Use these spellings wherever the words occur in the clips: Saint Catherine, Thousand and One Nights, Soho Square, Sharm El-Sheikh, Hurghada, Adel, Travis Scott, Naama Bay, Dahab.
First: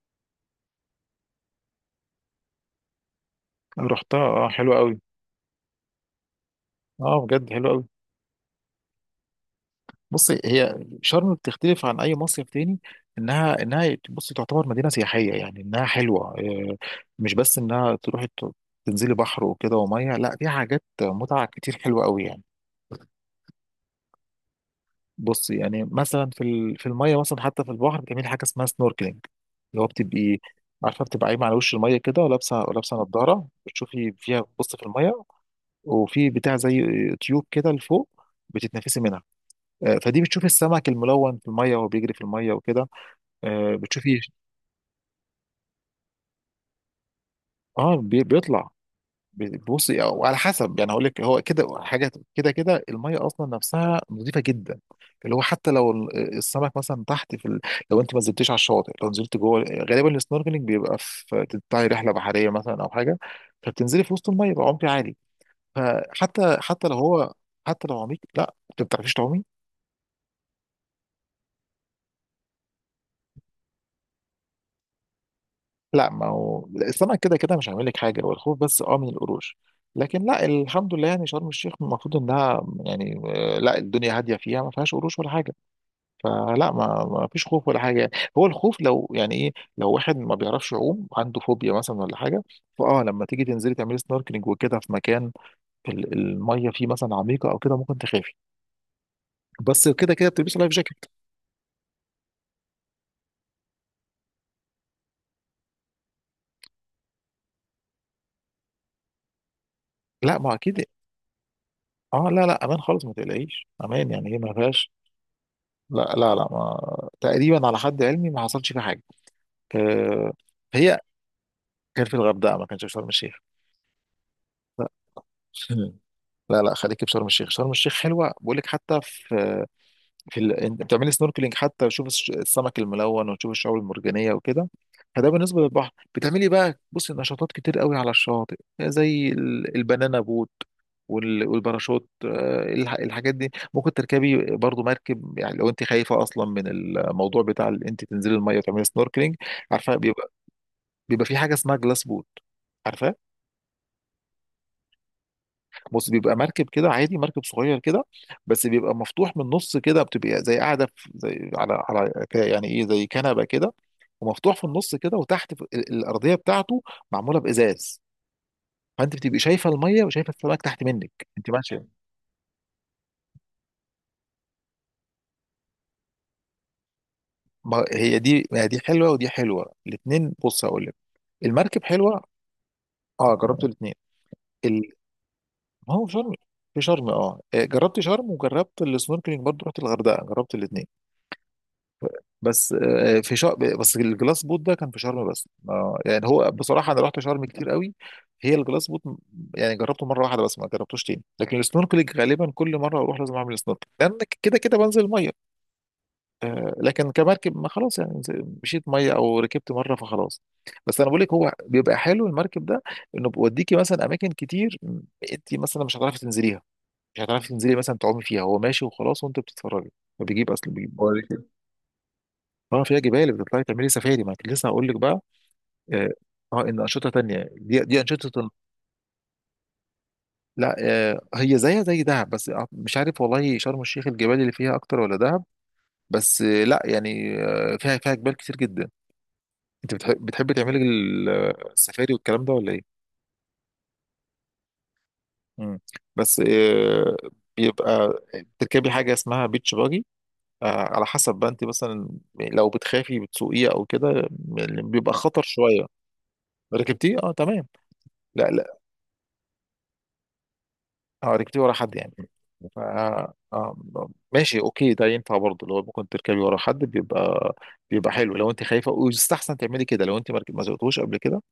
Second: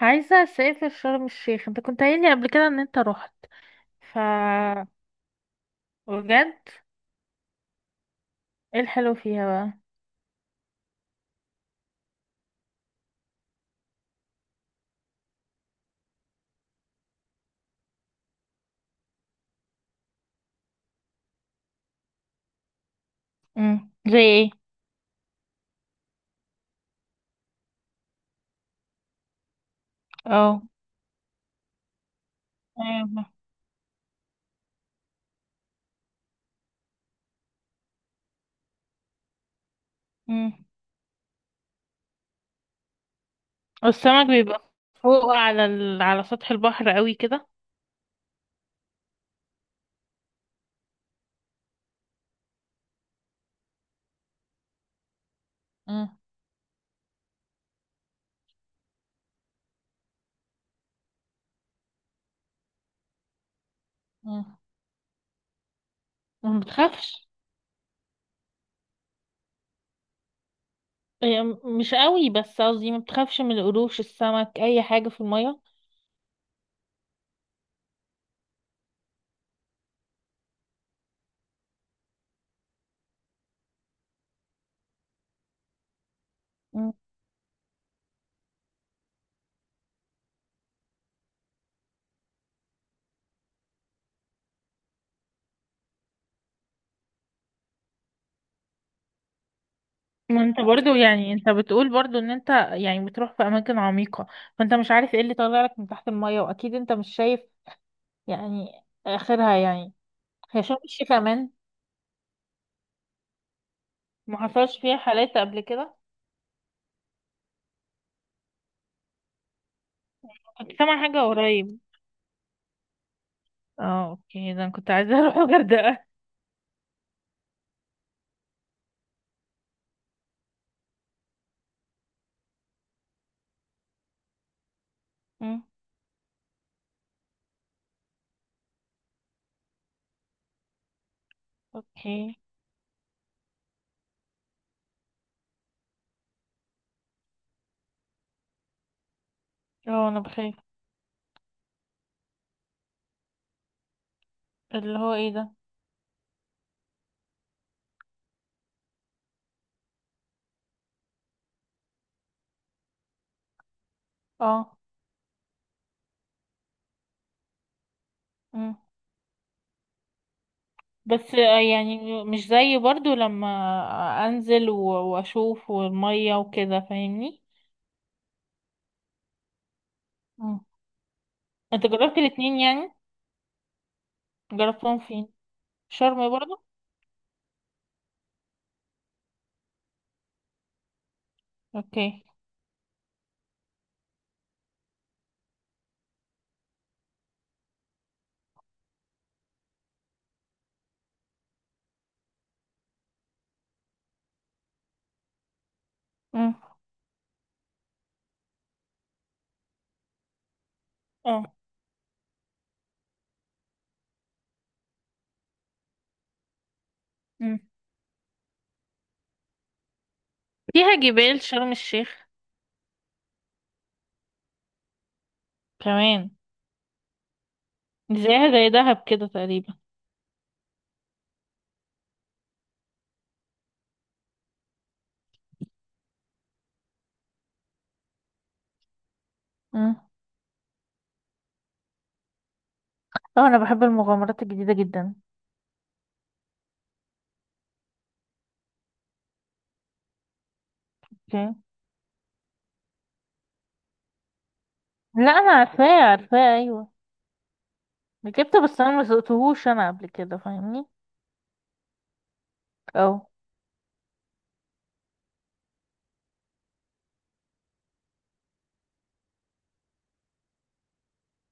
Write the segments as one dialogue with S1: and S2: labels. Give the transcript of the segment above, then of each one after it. S1: عايزة اسافر شرم الشيخ، انت كنت قايل لي قبل كده ان انت رحت. ف؟
S2: رحتها، اه حلوة قوي.
S1: بجد؟
S2: اه بجد حلوة قوي.
S1: ايه الحلو فيها بقى؟
S2: بصي، هي شرم بتختلف عن اي مصيف تاني. انها بصي تعتبر مدينة سياحية، يعني انها حلوة. مش بس انها تروحي تنزلي بحر وكده ومية، لا فيها حاجات متعة كتير حلوة قوي يعني.
S1: زي ايه؟
S2: بصي، يعني مثلا في المية مثلا، حتى في البحر بتعملي حاجة اسمها سنوركلينج، اللي هو بتبقي،
S1: اه.
S2: عارفة، بتبقى قايمة على وش المية كده، ولابسة
S1: ايوه.
S2: نضارة بتشوفي فيها، بتبصي في المية. وفي بتاع زي تيوب كده لفوق بتتنفسي منها. فدي بتشوفي
S1: امم.
S2: السمك الملون في الميه وهو بيجري في الميه وكده. آه، بتشوفي
S1: السمك بيبقى فوق على سطح البحر قوي كده؟
S2: بيطلع. بصي، وعلى حسب، يعني هقول لك هو كده حاجه كده كده. الميه اصلا نفسها نظيفه جدا، اللي هو حتى لو
S1: مم.
S2: السمك مثلا تحت في ال... لو انت ما نزلتيش على الشاطئ، لو نزلت جوه، غالبا السنوركلينج بيبقى في، تطلعي رحله بحريه مثلا او حاجه، فبتنزلي في وسط الميه
S1: مم.
S2: بعمق عالي. فحتى
S1: ما
S2: حتى لو
S1: بتخافش؟
S2: هو، حتى لو عميق، لا انت ما بتعرفيش تعومي.
S1: هي مش قوي، بس قصدي ما بتخافش من القروش، السمك، اي حاجة في المية؟
S2: لا، ما هو السمك كده كده مش هعمل لك حاجه، والخوف بس اه من القروش. لكن لا، الحمد لله، يعني شرم الشيخ المفروض انها يعني، لا، الدنيا هاديه، فيها ما فيهاش قروش ولا حاجه. فلا،
S1: مم.
S2: ما فيش خوف ولا حاجه يعني. هو الخوف لو يعني ايه، لو واحد ما بيعرفش يعوم عنده فوبيا مثلا ولا حاجه، فاه لما تيجي تنزلي تعملي سنوركلينج وكده في مكان الميه فيه مثلا عميقه او كده، ممكن تخافي. بس كده كده
S1: ما
S2: بتلبسي
S1: انت
S2: لايف
S1: برضو
S2: جاكيت.
S1: يعني انت بتقول برضو ان انت يعني بتروح في اماكن عميقة، فانت مش عارف ايه اللي طالع لك من تحت المية، واكيد انت مش شايف يعني آخرها يعني.
S2: لا ما
S1: هي شرم
S2: اكيد.
S1: الشيخ كمان؟
S2: اه لا لا، امان خالص، ما تقلقيش، امان يعني، هي
S1: ما
S2: ما
S1: حصلش
S2: فيهاش.
S1: فيها حالات قبل كده؟
S2: لا ما، تقريبا على حد علمي ما حصلش فيه حاجه. أه.
S1: كنت
S2: هي
S1: سامعة حاجة قريب.
S2: كان في الغردقه، ما كانش في شرم الشيخ.
S1: اه اوكي، ده انا
S2: لا
S1: كنت عايزة اروح الغردقة.
S2: لا خليك في شرم الشيخ، شرم الشيخ حلوه، بقول لك. حتى في، في ال... انت بتعملي سنوركلينج حتى تشوف السمك الملون وتشوف الشعاب المرجانيه وكده. فده بالنسبه
S1: أمم.
S2: للبحر. بتعملي بقى، بصي، نشاطات كتير قوي على الشاطئ، زي البنانا بوت والباراشوت.
S1: اوكي.
S2: الحاجات دي ممكن تركبي برضو مركب، يعني لو انت خايفه اصلا من الموضوع بتاع انت تنزلي الميه وتعملي سنوركلينج. عارفه،
S1: اه انا
S2: بيبقى،
S1: بخاف.
S2: بيبقى في حاجه اسمها جلاس بوت، عارفه.
S1: اللي هو ايه ده؟
S2: بص، بيبقى مركب كده عادي، مركب صغير كده، بس بيبقى مفتوح من النص كده. بتبقى زي قاعده في زي على يعني ايه زي كنبه كده، ومفتوح في
S1: اه.
S2: النص كده، وتحت في الارضيه بتاعته معموله بازاز.
S1: أمم.
S2: فانت بتبقى شايفه الميه وشايفه السمك تحت منك
S1: بس
S2: انت ماشيه.
S1: يعني مش زي برضو لما انزل و- واشوف والمية وكده، فاهمني؟
S2: ما هي دي حلوه، ودي حلوه، الاثنين.
S1: أمم.
S2: بص هقول لك، المركب
S1: انت جربت
S2: حلوه.
S1: الاتنين يعني؟
S2: اه، جربت الاثنين. ال...
S1: جربتهم فين؟
S2: ما هو في
S1: شرم
S2: شرم،
S1: برضو؟
S2: في شرم. اه جربت شرم، وجربت السنوركلينج برضه رحت الغردقه، جربت الاثنين.
S1: اوكي.
S2: بس آه، في شرم، بس الجلاس بوت ده كان في شرم بس. يعني هو بصراحة أنا رحت شرم كتير قوي. هي الجلاس بوت م-، يعني جربته مرة واحدة بس، ما جربتوش تاني. لكن السنوركلينج غالبا كل مرة أروح لازم أعمل سنوركلينج، لأن كده كده بنزل المية.
S1: أمم.
S2: لكن كمركب، ما خلاص يعني، نز- مشيت مية أو ركبت مرة فخلاص. بس أنا بقول لك، هو
S1: اه.
S2: بيبقى حلو المركب ده، إنه بيوديكي مثلا أماكن كتير م-، أنت مثلا مش هتعرفي تنزليها، مش هتعرفي
S1: أمم.
S2: تنزلي مثلا تعومي فيها، هو ماشي وخلاص وأنت بتتفرجي. فبيجيب، أصل بيجيب.
S1: فيها جبال شرم الشيخ؟
S2: اه فيها جبال، بتطلعي تعملي سفاري، ما كنت لسه هقول لك بقى. اه
S1: كمان؟
S2: ان انشطه تانية، دي انشطه.
S1: زيها زي دهب كده تقريبا؟
S2: لا، آه هي زيها زي دهب، بس آه، مش عارف والله شرم الشيخ الجبال اللي فيها اكتر ولا دهب. بس آه لا يعني آه، فيها جبال كتير جدا. انت
S1: مم.
S2: بتحبي تعملي السفاري والكلام ده ولا ايه؟
S1: اه انا بحب المغامرات الجديده جدا.
S2: مم. بس آه، بيبقى، بتركبي حاجه اسمها بيتش باجي. آه، على حسب
S1: اوكي.
S2: بقى انت مثلا لو بتخافي بتسوقيه او كده، بيبقى
S1: لا
S2: خطر
S1: انا
S2: شويه.
S1: عارفاه عارفاه، ايوه.
S2: ركبتيه، اه تمام. لا
S1: ركبته
S2: لا،
S1: بس انا ما سوقتهوش انا قبل كده، فاهمني؟
S2: اه ركبتيه ورا حد يعني. ف،
S1: اه.
S2: آم، ماشي، اوكي، ده ينفع برضه لو ممكن تركبي ورا حد، بيبقى، بيبقى حلو لو انت خايفه، ويستحسن تعملي كده لو انت ما رك- ما سوقتوش قبل كده.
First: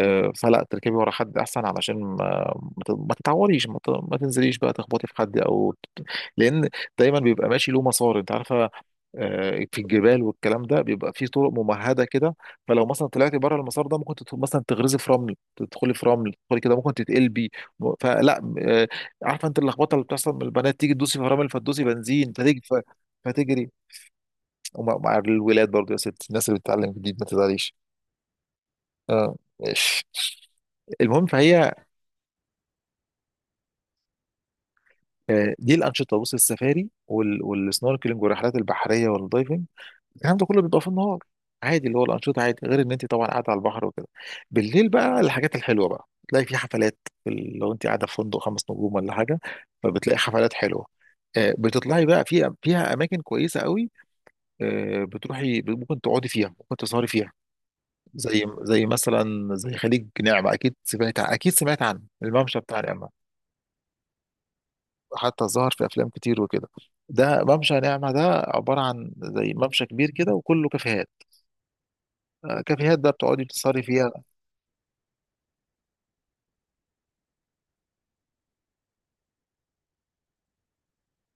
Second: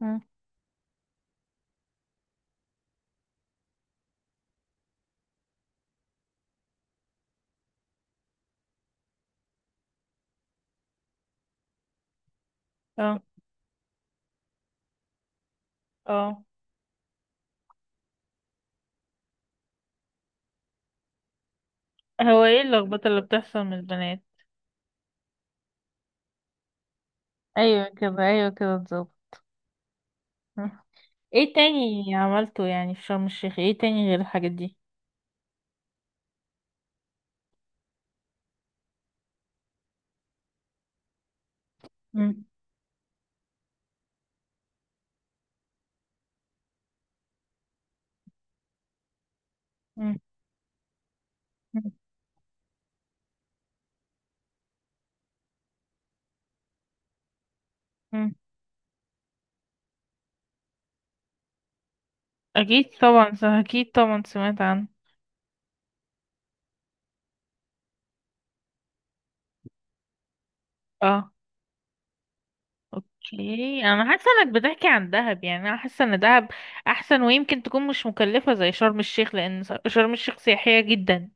S1: مم.
S2: فلا تركبي ورا حد احسن، علشان ما تتعوريش، ما تنزليش بقى تخبطي في حد او ت-، لان دايما بيبقى ماشي له مسار، انت عارفه، في الجبال والكلام ده بيبقى في طرق ممهده كده، فلو مثلا
S1: اه.
S2: طلعتي بره المسار ده ممكن تت- مثلا تغرزي في رمل، تدخلي في رمل
S1: اه.
S2: تدخلي كده ممكن تتقلبي. م- فلا آه، عارفه انت اللخبطه اللي بتحصل من البنات، تيجي تدوسي في رمل فتدوسي بنزين
S1: هو
S2: فتجري،
S1: ايه اللخبطة اللي بتحصل
S2: فتجري.
S1: من البنات؟
S2: ومع الولاد برضه، يا ست الناس اللي بتتعلم جديد ما تزعليش.
S1: ايوه كده، ايوه كده بالظبط.
S2: اه ماشي.
S1: مم.
S2: المهم،
S1: ايه
S2: فهي،
S1: تاني عملته يعني في شرم الشيخ؟ ايه تاني غير الحاجات دي؟
S2: دي الانشطه، بص، السفاري والسنوركلينج والرحلات البحريه والدايفنج، الكلام ده كله بيبقى في النهار عادي. اللي هو الانشطه
S1: مم.
S2: عادي، غير ان انت طبعا قاعده على البحر وكده. بالليل بقى الحاجات الحلوه بقى، تلاقي في حفلات، لو انت قاعده في فندق خمس نجوم ولا حاجه، فبتلاقي
S1: مم.
S2: حفلات حلوه.
S1: مم.
S2: بتطلعي بقى فيها، فيها اماكن كويسه قوي. بتروحي، ممكن تقعدي فيها، ممكن تسهري فيها.
S1: مم.
S2: زي مثلا زي خليج نعمه، اكيد سمعت عن الممشى بتاع نعمه،
S1: اكيد طبعا سمعت عنه.
S2: حتى ظهر في افلام كتير وكده. ده ممشى نعمة ده، عبارة عن زي ممشى كبير كده وكله كافيهات.
S1: اه.
S2: كافيهات بقى بتقعدي تسهري
S1: اوكي، انا
S2: فيها.
S1: حاسه انك بتحكي عن دهب، يعني انا حاسه ان دهب احسن، ويمكن تكون مش مكلفه زي شرم الشيخ، لان شرم الشيخ سياحيه جدا.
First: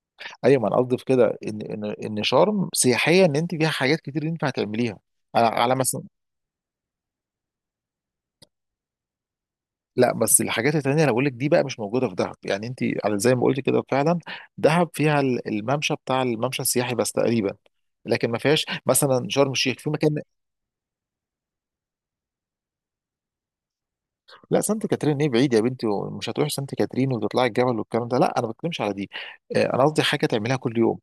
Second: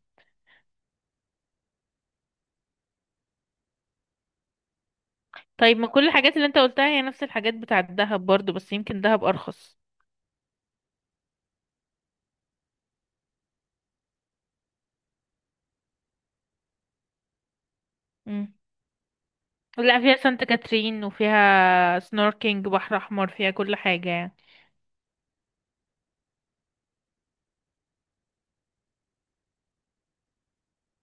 S2: ايوه، ما انا قصدي في كده ان شرم سياحية، ان انت فيها حاجات كتير ينفع تعمليها، على
S1: طيب ما
S2: مثلا.
S1: كل الحاجات اللي انت قلتها هي نفس الحاجات بتاعه دهب برضو، بس يمكن دهب ارخص.
S2: لا، بس الحاجات التانية اللي بقول لك دي بقى مش موجودة في دهب، يعني انت على زي ما قلت كده فعلا، دهب فيها الممشى، بتاع الممشى السياحي بس تقريبا، لكن ما
S1: امم.
S2: فيهاش مثلا شرم الشيخ، في
S1: لا فيها
S2: مكان.
S1: سانت كاترين، وفيها سنوركينج، بحر احمر، فيها كل حاجه يعني.
S2: لا، سانت كاترين ايه بعيد يا بنتي، ومش هتروحي سانت كاترين وتطلعي الجبل والكلام ده، لا انا ما بتكلمش على دي. انا قصدي حاجه تعملها كل يوم.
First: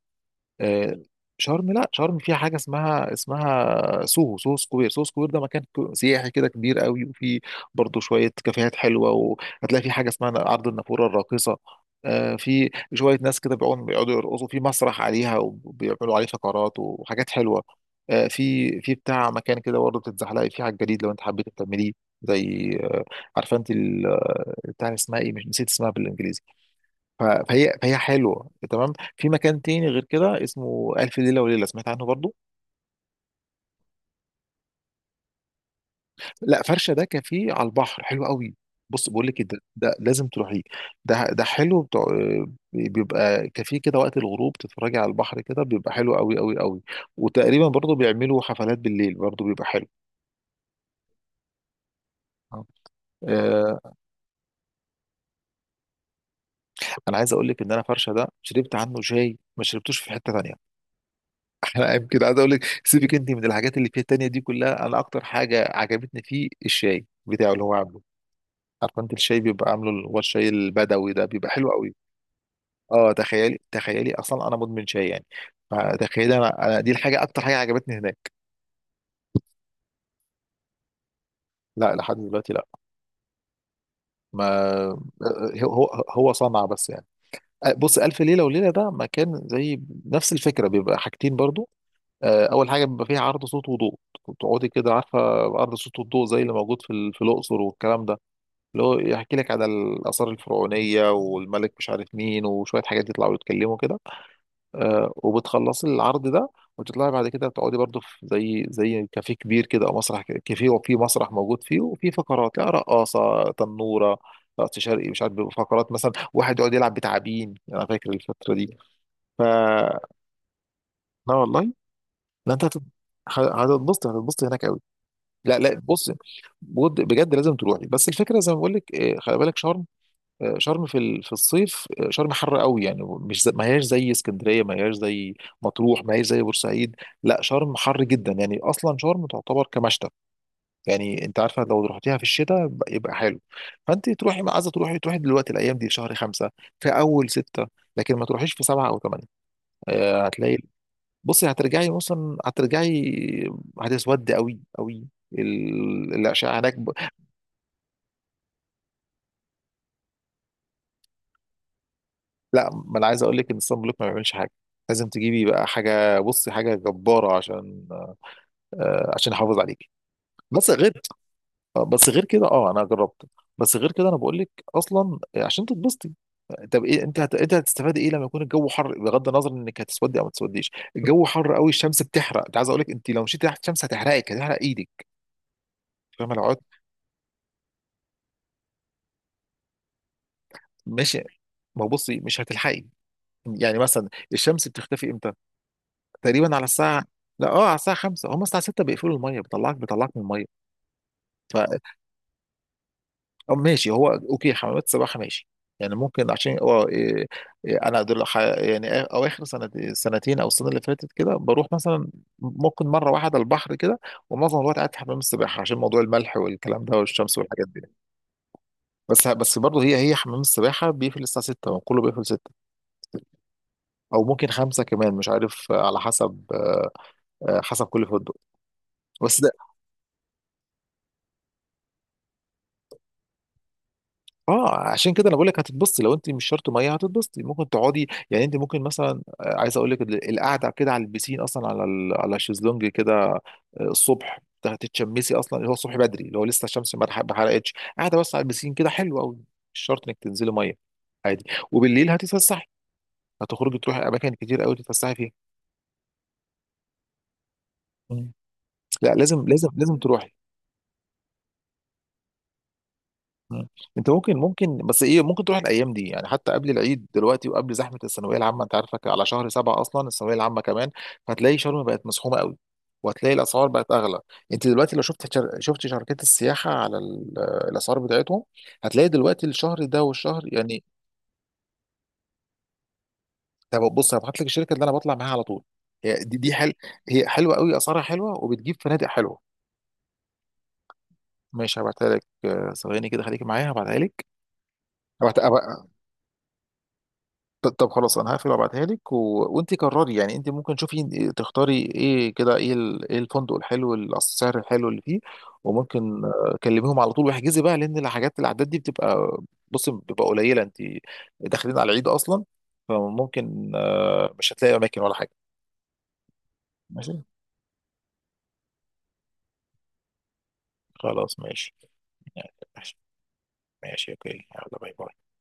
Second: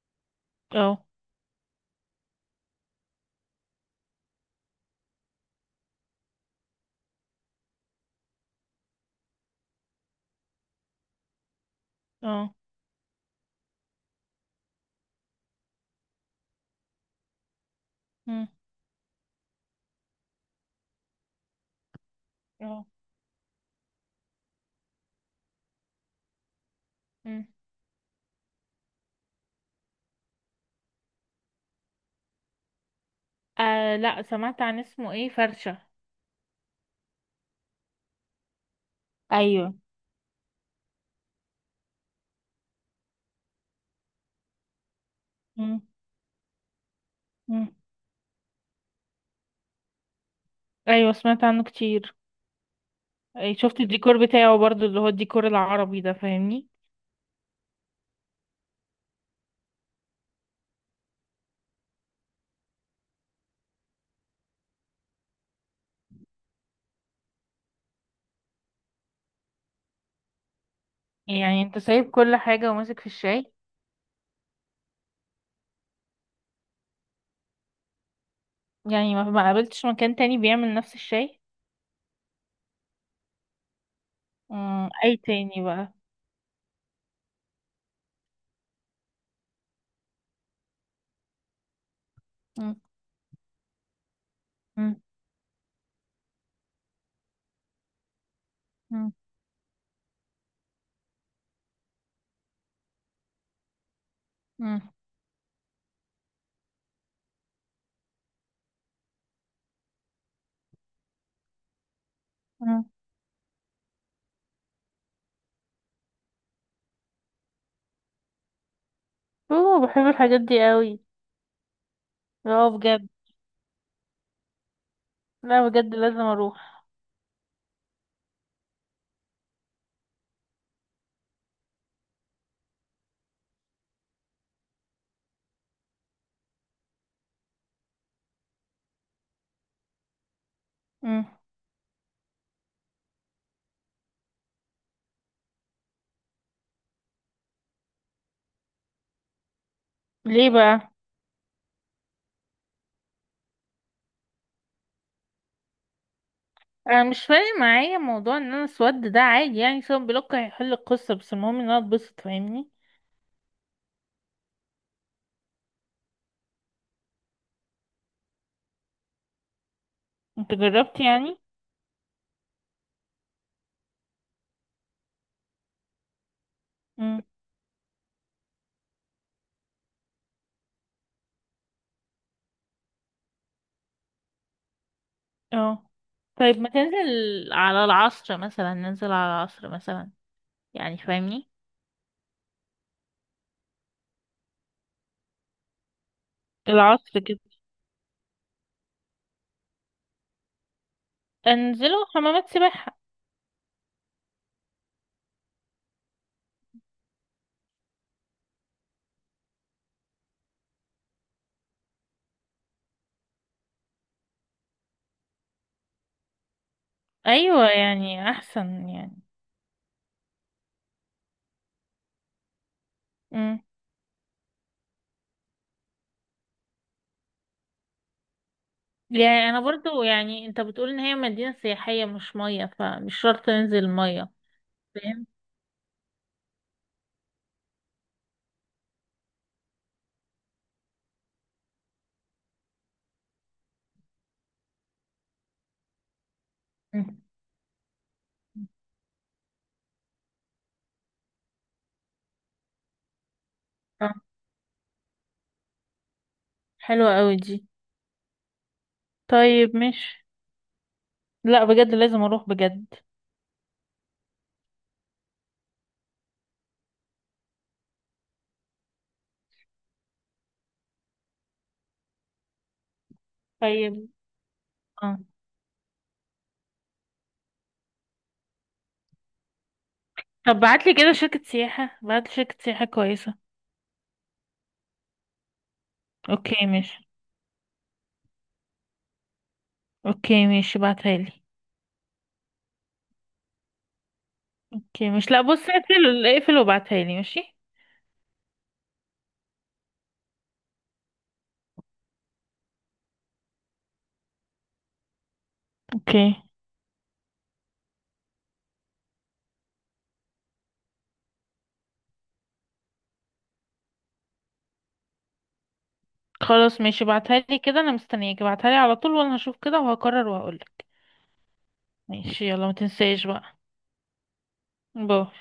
S2: آه،
S1: اه.
S2: شرم، لا شرم فيها حاجه اسمها سوهو سكوير سوهو سكوير ده، مكان كو- سياحي كده، كبير قوي، وفي برضه شويه كافيهات حلوه. وهتلاقي في حاجه اسمها عرض النافوره الراقصه،
S1: اه.
S2: في شويه ناس كده بيقعدوا يرقصوا في مسرح عليها، وبيعملوا عليه فقرات وحاجات حلوه.
S1: امم.
S2: في بتاع مكان كده برضه بتتزحلقي فيه على الجليد لو انت حبيت تعمليه، زي،
S1: اه.
S2: عارفه انت ال- بتاع، اسمها ايه، مش نسيت اسمها بالانجليزي. ف-،
S1: امم.
S2: فهي حلوه تمام. في مكان تاني غير كده اسمه الف ليله وليله، سمعت عنه برضو.
S1: آه لا، سمعت عن اسمه ايه، فرشه؟
S2: لا، فرشه ده كافيه على البحر حلو قوي. بص بقول لك إيه، ده,
S1: ايوه.
S2: ده لازم تروحيه، ده حلو بتاع، بيبقى كافيه كده، وقت الغروب تتفرجي على البحر كده،
S1: امم.
S2: بيبقى حلو قوي قوي قوي. وتقريبا
S1: امم.
S2: برضو بيعملوا حفلات بالليل برضو، بيبقى حلو.
S1: ايوه سمعت عنه كتير. أي شفت
S2: آه،
S1: الديكور بتاعه برضو، اللي هو الديكور العربي ده، فاهمني؟
S2: انا عايز اقول لك ان انا فرشه ده، شربت عنه شاي ما شربتوش في حته تانيه. انا يمكن عايز اقول لك سيبك انت من الحاجات اللي فيها التانية دي كلها، انا اكتر حاجه عجبتني فيه الشاي بتاعه، اللي هو عامله، عارفه انت الشاي، بيبقى عامله اللي هو الشاي البدوي ده، بيبقى
S1: يعني
S2: حلو
S1: انت
S2: قوي.
S1: سايب كل حاجة وماسك في
S2: اه،
S1: الشاي؟
S2: تخيلي، تخيلي اصلا انا مدمن شاي يعني، فتخيلي، انا دي الحاجه، اكتر حاجه عجبتني هناك.
S1: يعني ما قابلتش مكان تاني بيعمل نفس الشاي؟
S2: لا، لحد دلوقتي لا.
S1: مم.
S2: ما،
S1: اي تاني
S2: هو
S1: بقى؟
S2: هو هو صنع بس يعني. بص، الف ليله وليله ده مكان زي نفس الفكره، بيبقى حاجتين برضو. اول
S1: مم.
S2: حاجه بيبقى فيها عرض صوت وضوء، تقعدي كده
S1: مم.
S2: عارفه، عرض صوت وضوء زي اللي موجود في في الاقصر والكلام ده، اللي هو
S1: مم.
S2: يحكي لك على الآثار الفرعونية والملك مش عارف مين، وشوية حاجات يطلعوا يتكلموا كده.
S1: مم.
S2: وبتخلصي العرض ده، وتطلعي بعد كده تقعدي برضو في زي كافيه كبير كده، او مسرح كافيه، وفي مسرح موجود فيه، وفي فقرات، يعني
S1: مم.
S2: رقاصة تنورة، رقص شرقي، مش عارف، فقرات مثلا واحد يقعد يلعب بتعابين، انا فاكر الفترة دي. ف،
S1: اوه بحب الحاجات دي قوي.
S2: لا والله، لا انت
S1: اه
S2: هتت-،
S1: بجد.
S2: هتتبسطي هناك قوي. لا
S1: لا
S2: لا،
S1: بجد
S2: بص،
S1: لازم اروح.
S2: بجد بجد لازم تروحي. بس الفكره زي ما بقول لك، خلي بالك، شرم، شرم في الصيف، شرم حر قوي، يعني مش زي ما هياش زي اسكندريه، ما هياش زي مطروح، ما هياش زي بورسعيد. لا شرم حر جدا يعني، اصلا شرم تعتبر كمشتى، يعني
S1: مم.
S2: انت عارفه لو رحتيها في الشتاء ب- يبقى حلو. فانت تروحي، ما عايزه تروحي، تروحي دلوقتي، الايام دي في شهر خمسه، في اول سته، لكن ما تروحيش في سبعه او ثمانيه.
S1: ليه
S2: هتلاقي،
S1: بقى؟
S2: بصي، هترجعي مثلا، هترجعي هتسودي قوي قوي، الاشعه هناك.
S1: انا مش فارق معايا موضوع ان انا اسود ده، عادي يعني، سواء بلوك هيحل القصة، بس المهم ان انا اتبسط،
S2: لا،
S1: فاهمني؟
S2: ما انا عايز اقول لك ان الصن بلوك ما بيعملش حاجه، لازم تجيبي بقى حاجه، بصي حاجه جباره، عشان، آه، عشان يحافظ عليكي.
S1: انت
S2: بس
S1: جربت
S2: غير،
S1: يعني؟
S2: بس غير كده اه انا جربت. بس غير كده انا بقول لك اصلا، عشان تتبسطي. طب ايه انت هت...، انت هتستفاد ايه لما يكون الجو حر، بغض النظر انك هتسودي او ما تسوديش، الجو حر قوي، الشمس بتحرق، انت عايز اقول لك انت لو مشيتي تحت الشمس هتحرقك، هتحرق ايدك،
S1: اه.
S2: فاهمه، لو
S1: طيب
S2: قعدت،
S1: ما تنزل على العصر مثلا، ننزل على العصر مثلا، يعني
S2: ماشي
S1: فاهمني؟
S2: ما بصي مش هتلحقي، يعني مثلا الشمس بتختفي امتى، تقريبا على الساعه،
S1: العصر كده؟
S2: لا اه، على الساعه 5 هم الساعه 6 بيقفلوا الميه، بيطلعك من الميه. ف،
S1: انزلوا حمامات سباحة.
S2: أو ماشي، هو اوكي حمامات السباحه ماشي، يعني ممكن عشان اه إيه، إيه، انا دول ح- يعني آ- او اخر سنة سنتين او السنه اللي فاتت كده بروح مثلا ممكن مره واحده البحر كده، ومعظم الوقت قاعد في حمام السباحه عشان موضوع الملح والكلام ده والشمس والحاجات
S1: ايوه
S2: دي.
S1: يعني احسن يعني.
S2: بس برضه، هي حمام السباحه بيقفل الساعه 6، وكله بيقفل 6،
S1: امم.
S2: او ممكن 5 كمان مش عارف، على حسب، حسب كل فندق. بس
S1: يعني انا برضو، يعني انت بتقول ان هي مدينة سياحية مش مية، فمش شرط ننزل مية.
S2: اه عشان كده
S1: فاهم.
S2: انا بقول لك هتتبسطي، لو انت مش شرط ميه هتتبسطي، ممكن تقعدي، يعني انت ممكن مثلا، عايز اقول لك القعده كده على البسين، اصلا على على الشезлونج كده. الصبح هتتشمسي، اصلا اللي هو الصبح بدري اللي هو لسه الشمس ما
S1: مم.
S2: اتح- ما حرقتش، قاعده بس على البسين كده، حلو قوي، مش شرط انك تنزلي ميه، عادي. وبالليل هتتفسحي، هتخرجي تروحي
S1: اه،
S2: اماكن كتير قوي تتفسحي فيها.
S1: حلوة قوي دي.
S2: مم. لا لازم لازم
S1: طيب
S2: لازم
S1: مش.
S2: تروحي.
S1: لا بجد لازم اروح بجد.
S2: مم. انت ممكن، ممكن بس ايه ممكن تروح الايام دي يعني، حتى قبل العيد دلوقتي، وقبل زحمه الثانويه العامه، انت عارفك على شهر سبعه اصلا الثانويه العامه كمان، فهتلاقي شرم بقت مزحومه قوي، وهتلاقي الاسعار بقت
S1: طيب.
S2: اغلى. انت دلوقتي لو
S1: اه.
S2: شفت شر...، شفت شركات السياحه على الاسعار بتاعتهم، هتلاقي دلوقتي الشهر ده والشهر،
S1: طب
S2: يعني.
S1: بعتلي كده شركة سياحة، بعتلي شركة سياحة كويسة.
S2: طب بص، هبعت لك الشركه اللي انا بطلع معاها على طول، هي دي
S1: اوكي
S2: حل...،
S1: ماشي.
S2: هي حلوه قوي، اسعارها حلوه، وبتجيب فنادق حلوه.
S1: اوكي ماشي، بعتها لي.
S2: ماشي هبعتها لك، ثواني كده خليك معايا هبعتها
S1: اوكي مش،
S2: لك.
S1: لا بص، اقفل اقفل وابعتها لي، ماشي؟
S2: ط- طب خلاص، انا هقفل وابعتها لك و...، وانت قرري يعني، انت ممكن تشوفي تختاري ايه كده، ايه ال...، ايه الفندق الحلو، السعر الحلو اللي فيه. وممكن،
S1: اوكي.
S2: كلميهم على طول واحجزي بقى، لان الحاجات الاعداد دي بتبقى، بصي بتبقى قليله، انت داخلين على العيد اصلا، فممكن، مش هتلاقي اماكن ولا حاجه.
S1: خلاص ماشي،
S2: ماشي،
S1: ابعتها لي كده، انا مستنياك، ابعتها لي على طول، وانا هشوف كده وهقرر وهقولك.
S2: خلاص ماشي،
S1: ماشي،
S2: يعني
S1: يلا ما
S2: ماشي.
S1: تنساش بقى.
S2: ماشي اوكي، يلا، باي
S1: باي.
S2: باي.